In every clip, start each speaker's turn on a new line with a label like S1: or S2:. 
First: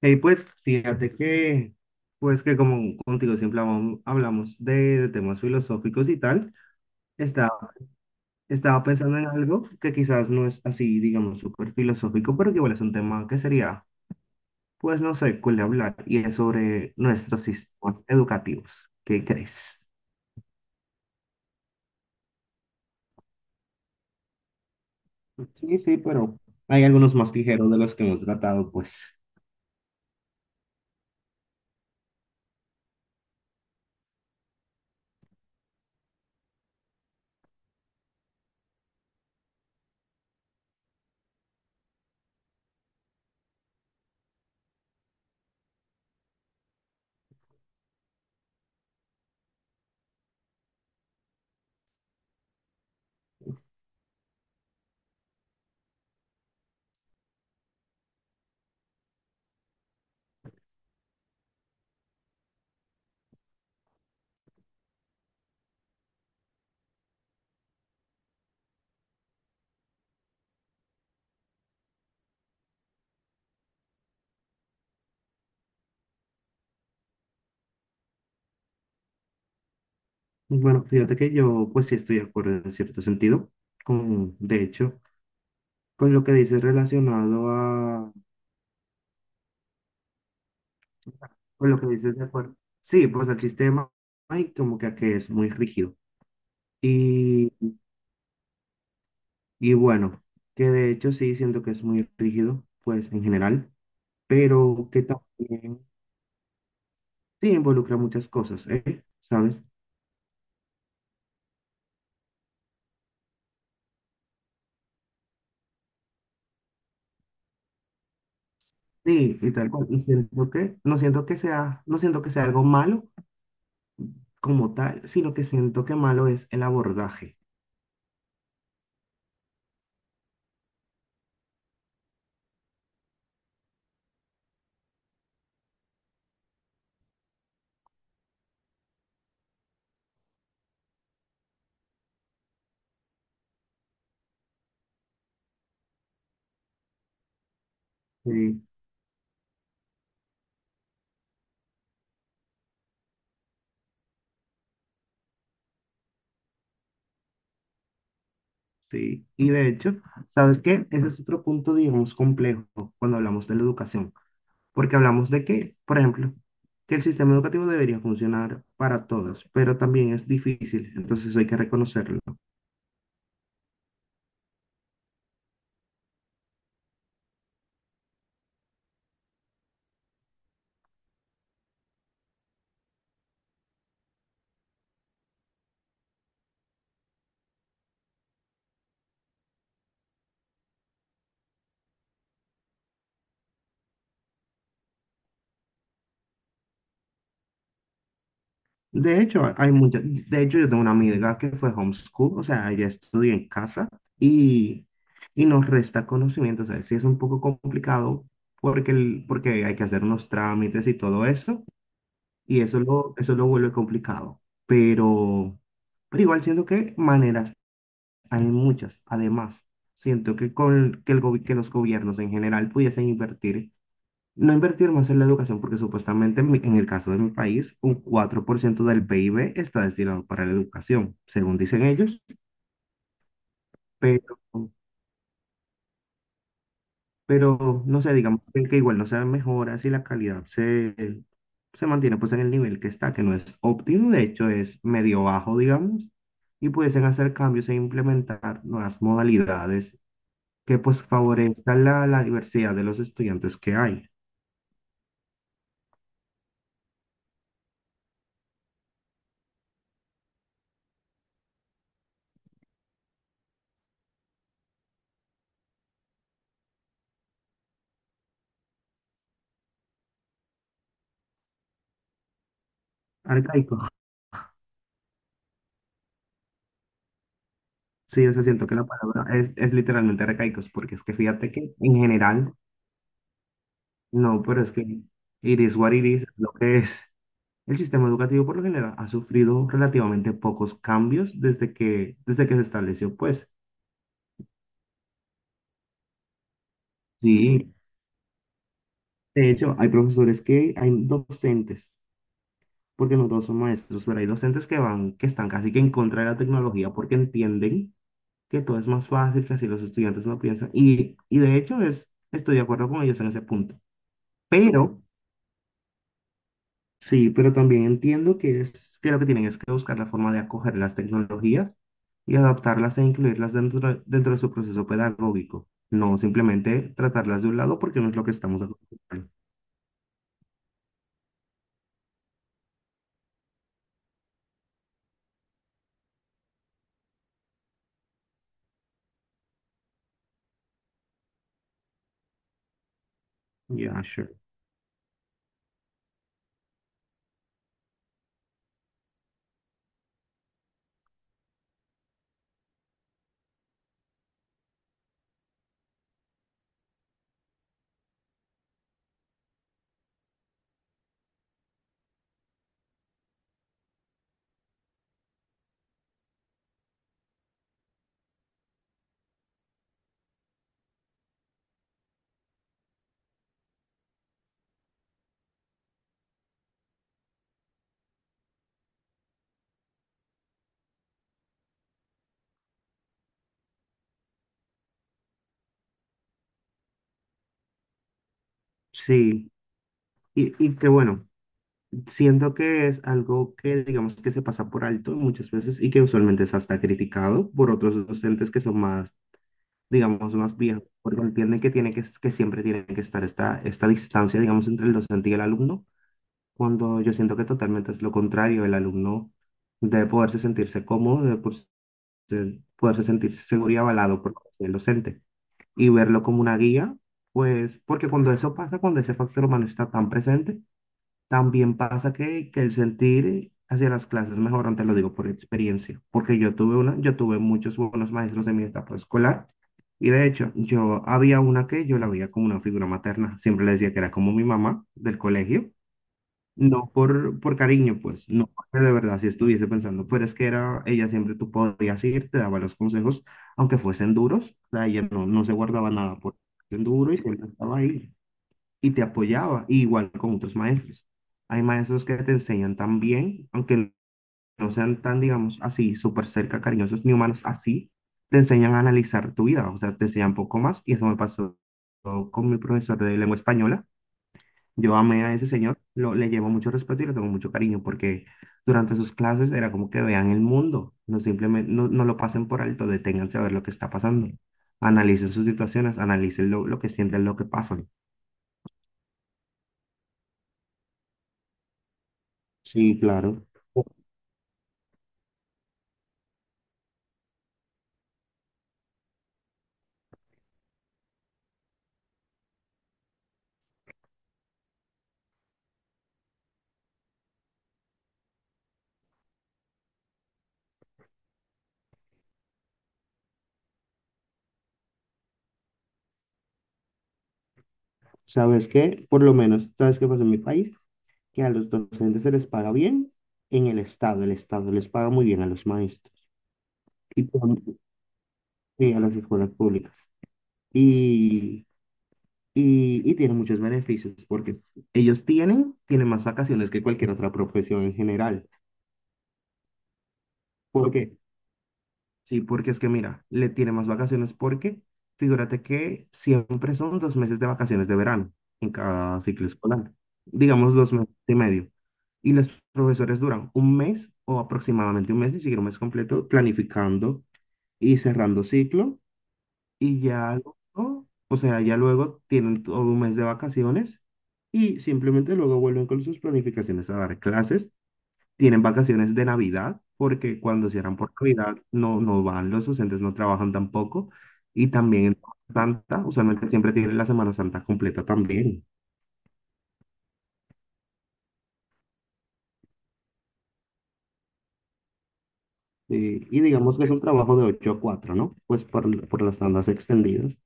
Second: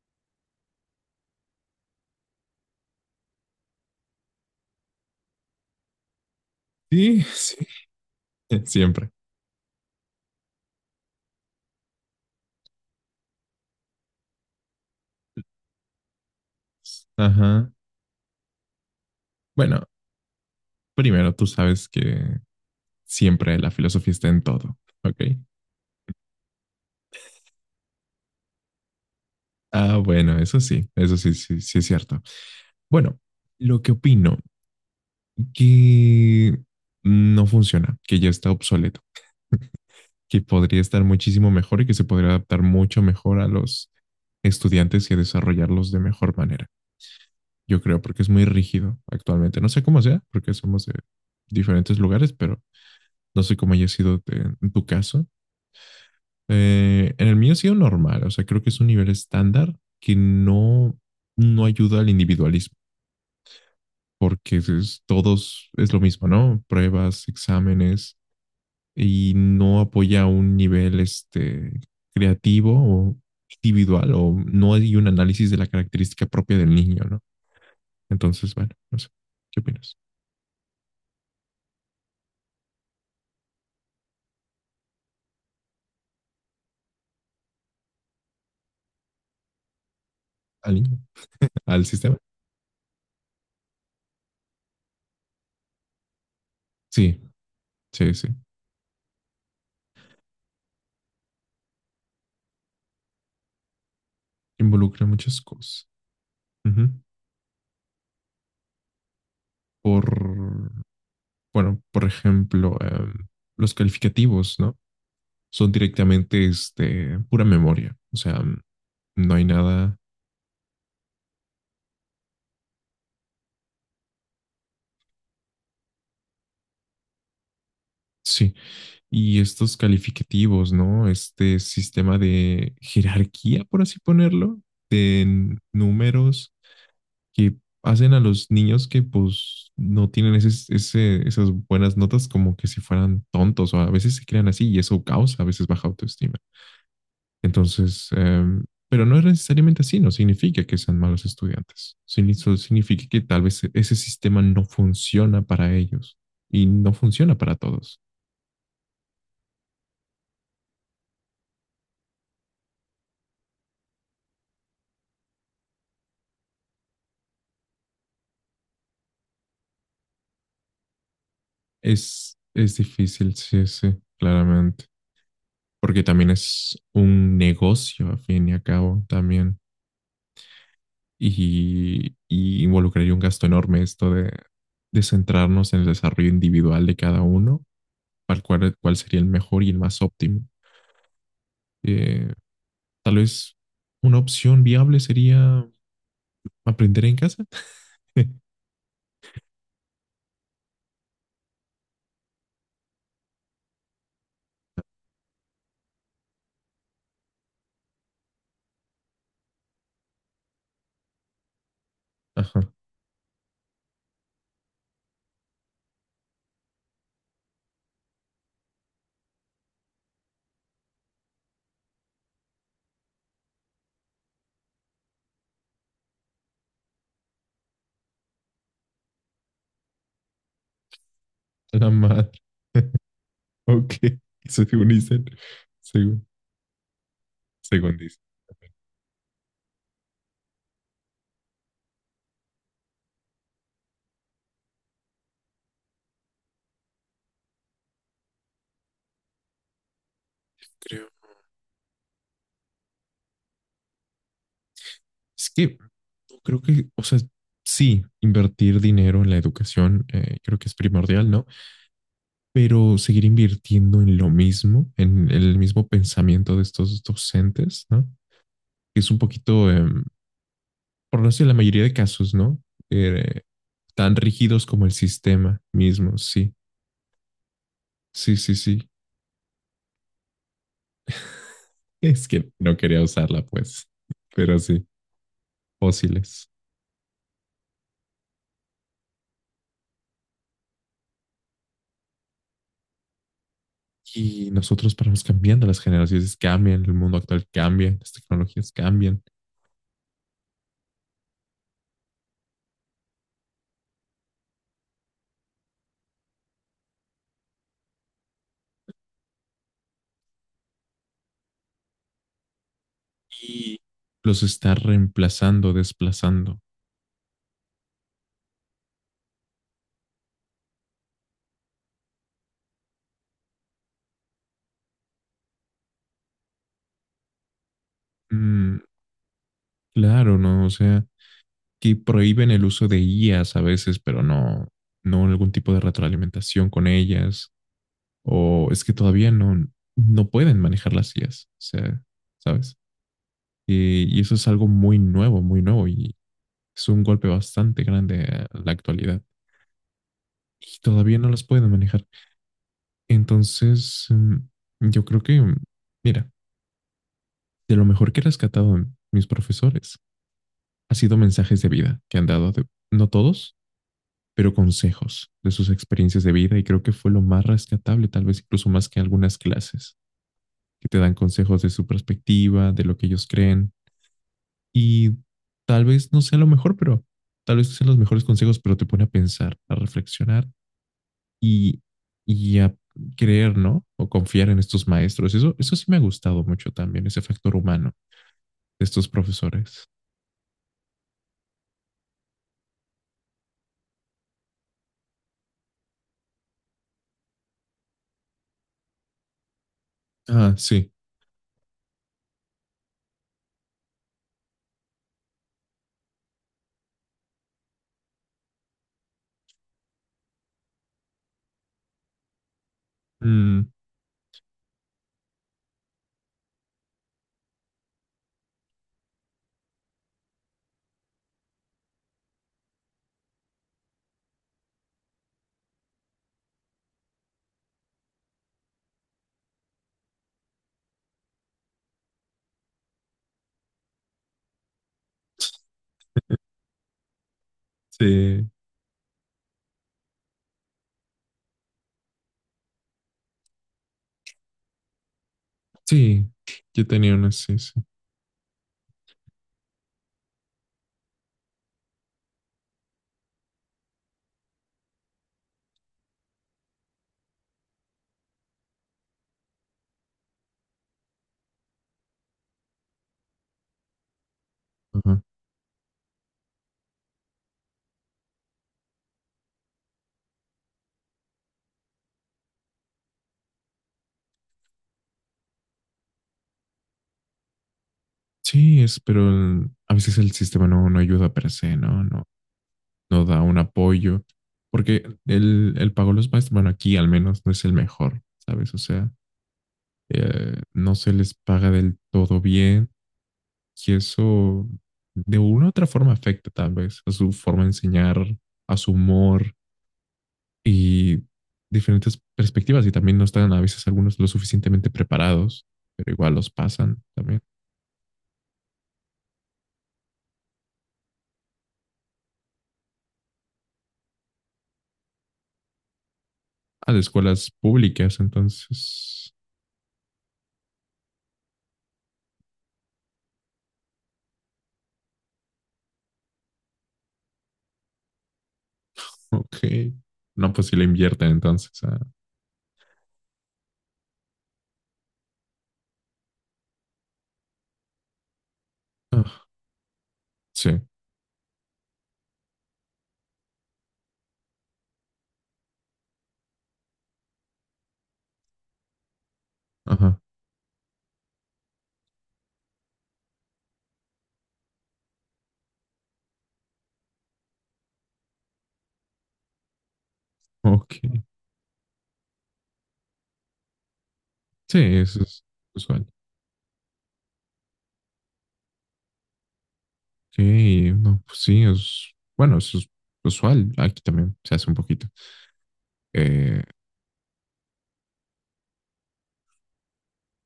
S1: Y pues fíjate que, pues que como contigo siempre hablamos de temas filosóficos y tal,
S2: Sí, sí,
S1: estaba, estaba
S2: siempre.
S1: pensando en algo que quizás no es así, digamos, súper filosófico, pero que igual es un tema que sería, pues no sé, cuál hablar, y es sobre nuestros
S2: Ajá.
S1: sistemas educativos. ¿Qué
S2: Bueno,
S1: crees?
S2: primero tú sabes que siempre la filosofía está en todo, ¿ok?
S1: Sí, sí, pero hay algunos más ligeros de los que hemos tratado, pues.
S2: Ah, bueno, eso sí, sí, sí es cierto. Bueno, lo que opino, que no funciona, que ya está obsoleto, que podría estar muchísimo mejor y que se podría adaptar mucho mejor a los estudiantes y desarrollarlos de mejor manera. Yo creo, porque es muy rígido actualmente. No sé cómo sea, porque somos de diferentes lugares, pero no sé cómo haya sido en tu caso. En el mío ha sido normal, o sea, creo que es un nivel estándar que no ayuda al individualismo, porque es, todos es lo mismo, ¿no? Pruebas, exámenes, y no apoya un nivel este, creativo o individual, o no hay un análisis de la característica propia del niño, ¿no? Entonces, bueno, no sé, ¿qué opinas?
S1: Bueno, fíjate que yo, pues sí estoy de acuerdo en cierto sentido, con, de hecho, con lo que dices relacionado a.
S2: ¿Al niño?
S1: Con lo
S2: ¿Al
S1: que dices,
S2: sistema?
S1: de acuerdo. Sí, pues el sistema hay como que es muy rígido.
S2: Sí,
S1: Y,
S2: sí, sí.
S1: y bueno, que de hecho sí siento que es muy rígido, pues en general, pero que
S2: Involucra muchas
S1: también
S2: cosas. Ujú.
S1: sí involucra muchas cosas, ¿eh? ¿Sabes?
S2: Por Bueno, por ejemplo, los calificativos, ¿no? Son directamente este, pura memoria, o sea, no
S1: Sí,
S2: hay
S1: y tal cual.
S2: nada.
S1: Y siento que, no siento que sea algo malo como tal, sino que siento que malo es el abordaje.
S2: Sí, y estos calificativos, ¿no? Este sistema de jerarquía, por así ponerlo, de números que hacen a los niños que pues no tienen esas buenas notas como que si fueran tontos o a veces se crean así y eso causa a veces baja autoestima. Entonces,
S1: Sí,
S2: pero no es necesariamente así, no significa que sean malos estudiantes. Solo significa que tal vez ese sistema no funciona para ellos y no funciona para todos.
S1: sí. Y de hecho, ¿sabes qué? Ese es otro punto, digamos, complejo cuando hablamos de la educación. Porque hablamos de que, por ejemplo, que el sistema educativo debería funcionar para todos, pero también es difícil, entonces hay que reconocerlo.
S2: Es difícil, sí, sí, claramente, porque también es un negocio a fin y a cabo también y, involucraría un gasto enorme esto de centrarnos en el desarrollo individual de cada uno, para cuál sería el mejor y el más óptimo. Eh, Tal vez una opción viable sería aprender en casa.
S1: De hecho, hay mucha, de hecho, yo tengo una amiga que fue homeschool, o sea, ella estudió en casa y, y nos resta conocimiento, o sea, sí es un poco complicado porque, porque hay que hacer unos trámites y todo eso,
S2: Ajá,
S1: y eso lo vuelve complicado, pero, pero igual siento que maneras hay muchas. Además, siento que, con, que, el, gobi- que los gobiernos en general pudiesen invertir, no invertir más en la educación, porque supuestamente en el caso de mi país, un 4% del PIB está destinado para la educación, según dicen
S2: la
S1: ellos,
S2: madre. Ok,
S1: pero,
S2: eso según dicen. Según,
S1: pero
S2: según
S1: no sé,
S2: dicen.
S1: digamos que igual no se dan mejoras y se mantiene pues en el nivel que está, que no es óptimo, de hecho es medio bajo, digamos, y pudiesen hacer cambios e implementar nuevas modalidades que pues
S2: Creo.
S1: favorezca la diversidad de los estudiantes que hay.
S2: Es que no creo que, o sea, sí, invertir dinero en la educación creo que es primordial, ¿no? Pero seguir invirtiendo en lo mismo, en el mismo pensamiento de estos docentes, ¿no? Es un poquito, por no decir la mayoría de casos, ¿no? Eh,
S1: Arcaico.
S2: Tan rígidos como el sistema mismo, sí.
S1: Sí, yo
S2: Sí, sí,
S1: siento que la
S2: sí.
S1: palabra es literalmente arcaicos, porque es que fíjate que en
S2: Es que
S1: general,
S2: no quería usarla, pues.
S1: no,
S2: Pero
S1: pero es que
S2: sí,
S1: it is what it is, es
S2: fósiles.
S1: lo que es. El sistema educativo por lo general ha sufrido relativamente pocos cambios desde que se estableció, pues.
S2: Y nosotros vamos cambiando, las generaciones cambian, el mundo actual
S1: Sí,
S2: cambia, las tecnologías cambian
S1: de hecho, hay docentes, porque no todos son maestros, pero hay docentes que van, que están casi que en contra de la tecnología porque entienden que todo es más fácil, que así los estudiantes no piensan. Y de hecho es, estoy de acuerdo con ellos en ese punto.
S2: y los está
S1: Pero,
S2: reemplazando, desplazando.
S1: sí, pero también entiendo que es que lo que tienen es que buscar la forma de acoger las tecnologías y adaptarlas e incluirlas dentro de su proceso pedagógico. No simplemente tratarlas de un lado porque no es lo que estamos
S2: Mm,
S1: acostumbrados.
S2: claro, ¿no? O sea, que prohíben el uso de IAs a veces, pero no algún tipo de retroalimentación con ellas. O es que todavía no, no pueden manejar las IAs. O sea, ¿sabes?
S1: Yeah,
S2: Y
S1: sure.
S2: eso es algo muy nuevo, muy nuevo. Y es un golpe bastante grande a la actualidad y todavía no las pueden manejar. Entonces, yo creo que, mira, de lo mejor que he rescatado en mis profesores ha sido mensajes de vida que han dado, no todos, pero consejos de sus experiencias de vida y creo que fue lo más rescatable, tal vez incluso más que algunas clases, que te dan consejos de su perspectiva, de lo que ellos creen y tal vez no sea lo mejor, pero tal vez no sean los mejores consejos, pero te pone a pensar, a reflexionar y, y a creer, ¿no? O confiar en estos maestros. Eso sí me ha gustado mucho también, ese factor humano de estos
S1: Sí.
S2: profesores.
S1: Y que bueno, siento que es algo que digamos que se pasa por alto muchas veces y que usualmente es hasta criticado por otros docentes que son más, digamos,
S2: Ah,
S1: más viejos,
S2: sí.
S1: porque entienden que, tiene que siempre tiene que estar esta distancia, digamos, entre el docente y el alumno, cuando yo siento que totalmente es lo contrario, el alumno debe poderse sentirse cómodo, poderse sentirse
S2: Mm,
S1: seguro y avalado por el docente y verlo como una guía, pues porque cuando eso pasa, cuando ese factor humano está tan presente, también pasa que el sentir hacia las clases mejor te lo digo por experiencia, porque yo tuve muchos buenos maestros en mi etapa escolar, y de hecho yo había una que yo la veía como una figura materna, siempre le decía que era como mi mamá del colegio, no por, por cariño, pues, no
S2: sí.
S1: porque de verdad si estuviese pensando, pero es que era, ella siempre tú podías ir, te daba los consejos, aunque fuesen duros, o sea, ella no, no se guardaba nada
S2: Sí,
S1: por
S2: yo
S1: duro,
S2: tenía
S1: y
S2: una,
S1: siempre
S2: sí, sí.
S1: estaba ahí y te apoyaba, y igual con otros maestros. Hay maestros que te enseñan tan bien, aunque no sean tan, digamos, así, súper cerca, cariñosos ni humanos, así, te enseñan a analizar tu vida, o sea, te enseñan poco más, y eso me pasó con mi profesor de lengua española. Yo
S2: Ajá.
S1: amé a ese señor, le llevo mucho respeto y le tengo mucho cariño, porque durante sus clases era como que vean el mundo, no simplemente, no lo pasen por alto, deténganse a ver lo que está pasando, analicen sus situaciones, analicen lo que sienten, lo que pasan.
S2: Sí, es, pero a veces el sistema no ayuda per se, ¿no? No,
S1: Sí,
S2: no da
S1: claro.
S2: un apoyo. Porque el pago a los maestros, bueno, aquí al menos no es el mejor, ¿sabes? O sea, no se les paga del todo bien. Y eso de una u otra forma afecta tal vez a su forma de enseñar, a su humor y diferentes perspectivas. Y también no están a veces algunos lo suficientemente preparados, pero igual los pasan también
S1: ¿Sabes qué? Por lo menos, ¿sabes qué pasa en mi país? Que a los docentes se les paga bien en el Estado. El Estado les paga muy bien a los maestros
S2: a de
S1: y,
S2: escuelas
S1: con-
S2: públicas.
S1: y a las
S2: Entonces,
S1: escuelas públicas. Y, y tienen muchos beneficios porque tienen más vacaciones que cualquier otra profesión en general.
S2: ok. No, pues si le
S1: ¿Por qué?
S2: invierten entonces a...
S1: Sí, porque es que mira, le tiene más vacaciones porque figúrate que siempre son 2 meses de vacaciones de verano en cada
S2: ah,
S1: ciclo escolar, digamos
S2: sí,
S1: 2 meses y medio. Y los profesores duran un mes o aproximadamente un mes, ni siquiera un mes completo, planificando y cerrando ciclo. Y
S2: ajá,
S1: ya luego, o sea, ya luego tienen todo un mes de vacaciones y simplemente luego vuelven con sus planificaciones a dar clases. Tienen vacaciones de Navidad, porque cuando
S2: ok.
S1: cierran por Navidad no van los docentes, no trabajan tampoco. Y
S2: Sí,
S1: también en
S2: eso es
S1: Semana Santa,
S2: usual.
S1: usualmente siempre tienen la Semana Santa completa también.
S2: Ok, no, pues sí, es... Bueno, eso es usual. Aquí también se hace un poquito.
S1: Y
S2: Eh,
S1: digamos que es un trabajo de 8 a 4, ¿no? Pues por las tandas extendidas.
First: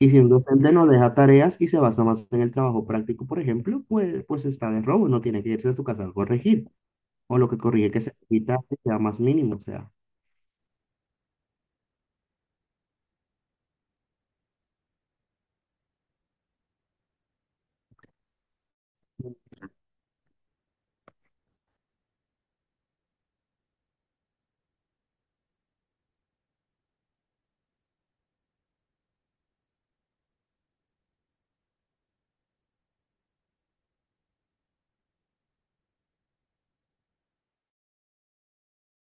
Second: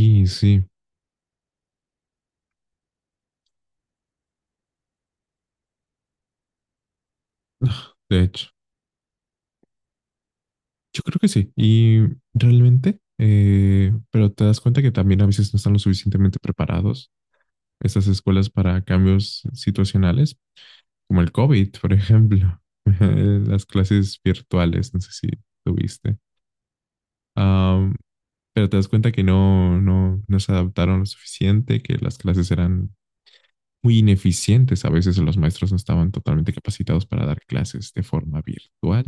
S1: Y si un
S2: sí.
S1: docente no deja tareas y se basa más en el trabajo práctico, por ejemplo, pues, pues está de robo, no tiene que irse a su casa a corregir. O lo que corrige que se
S2: De hecho,
S1: quita que sea más mínimo, o sea.
S2: yo creo que sí. Y realmente, pero te das cuenta que también a veces no están lo suficientemente preparados estas escuelas para cambios situacionales, como el COVID, por ejemplo, las clases virtuales, no sé si tuviste. Am, pero te das cuenta que no se adaptaron lo suficiente, que las clases eran muy ineficientes. A veces los maestros no estaban totalmente capacitados para dar clases de forma virtual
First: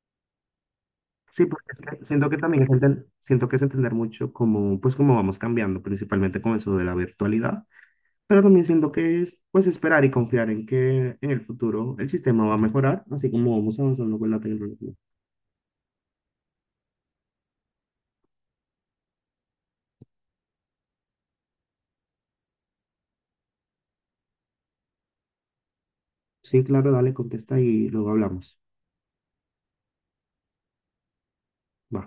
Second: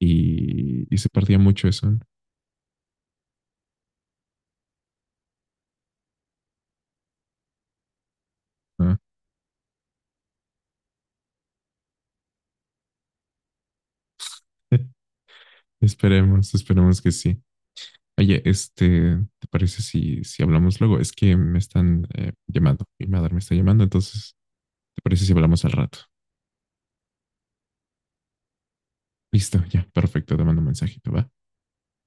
S2: y se perdía
S1: Sí, porque
S2: mucho
S1: es
S2: eso.
S1: que siento que también es entender, siento que es entender mucho cómo, pues cómo vamos cambiando, principalmente con eso de la virtualidad, pero también siento
S2: ¿No?
S1: que es pues esperar y confiar en que en el futuro el sistema va a mejorar, así como vamos avanzando con la tecnología.
S2: Esperemos, esperemos que sí. Oye, este, ¿te parece si, si hablamos luego? Es que me están llamando, mi madre me está llamando, entonces, ¿te parece si hablamos al rato?
S1: Sí, claro, dale, contesta y luego hablamos.
S2: Listo, ya, perfecto, te mando un mensajito, ¿va?
S1: Va.